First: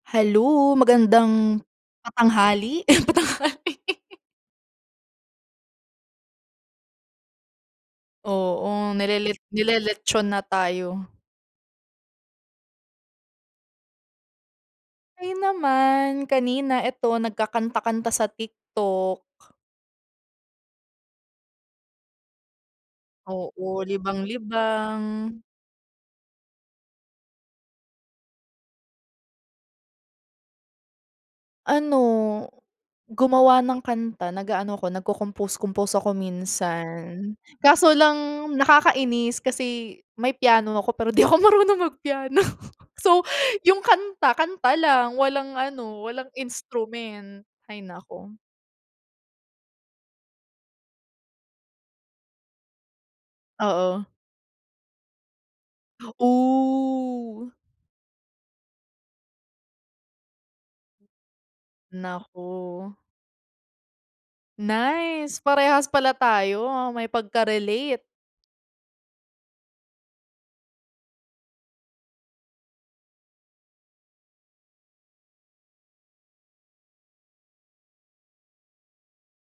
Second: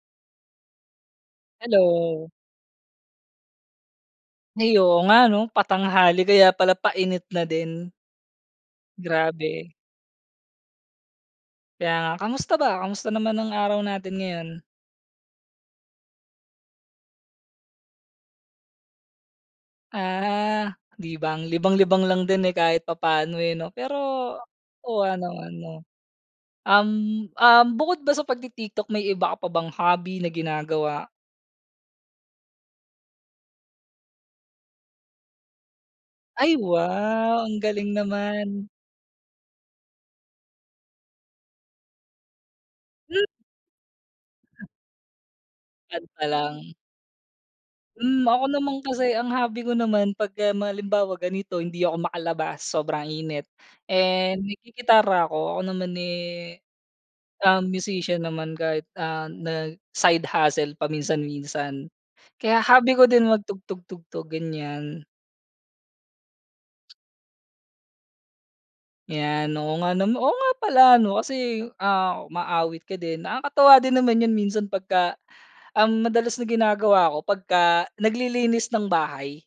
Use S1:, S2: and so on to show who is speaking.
S1: Hello magandang,
S2: Hello.
S1: patanghali? patanghali.
S2: Ay, oo nga 'no, patanghali kaya pala painit na din.
S1: Oo, nilelet
S2: Grabe.
S1: nileletson na tayo.
S2: Kaya nga, kamusta ba? Kamusta naman ang araw natin ngayon?
S1: Okey naman, kanina ito nagkakanta-kanta sa TikTok.
S2: Ah, libang. Libang-libang lang din, eh, kahit papaano, eh, 'no.
S1: Oo,
S2: Pero, oh,
S1: libang-libang.
S2: ano ano? Um, um, bukod ba sa pagti-TikTok may iba ka pa bang hobby na ginagawa?
S1: Ano, gumawa ng kanta nag-aano ako nagkocompose compose ako
S2: Ay
S1: minsan,
S2: wow. Ang galing
S1: kaso lang
S2: naman.
S1: nakakainis kasi may piano ako pero di ako marunong mag piano. So
S2: Hmm.
S1: yung kanta, kanta lang walang ano
S2: Kanta
S1: walang
S2: lang.
S1: instrument, hay
S2: Hmm,
S1: naku.
S2: ako naman kasi ang hobby ko naman pagka ma halimbawa ganito hindi ako makalabas sobrang init,
S1: Oo.
S2: eh, naggigitara ako. Ako naman, eh,
S1: Oh.
S2: um, musician naman kahit, ah, nag side hustle paminsan-minsan. Kaya hobby
S1: Naku.
S2: ko din magtugtog-tugtog ganyan.
S1: Nice! Parehas pala tayo may pagkarelate.
S2: 'Yan, oo nga nama oo nga pala 'no kasi, ah, umaawit ka din, nakakatuwa din naman 'yon minsan pagka ang madalas na ginagawa ko pagka naglilinis ng bahay.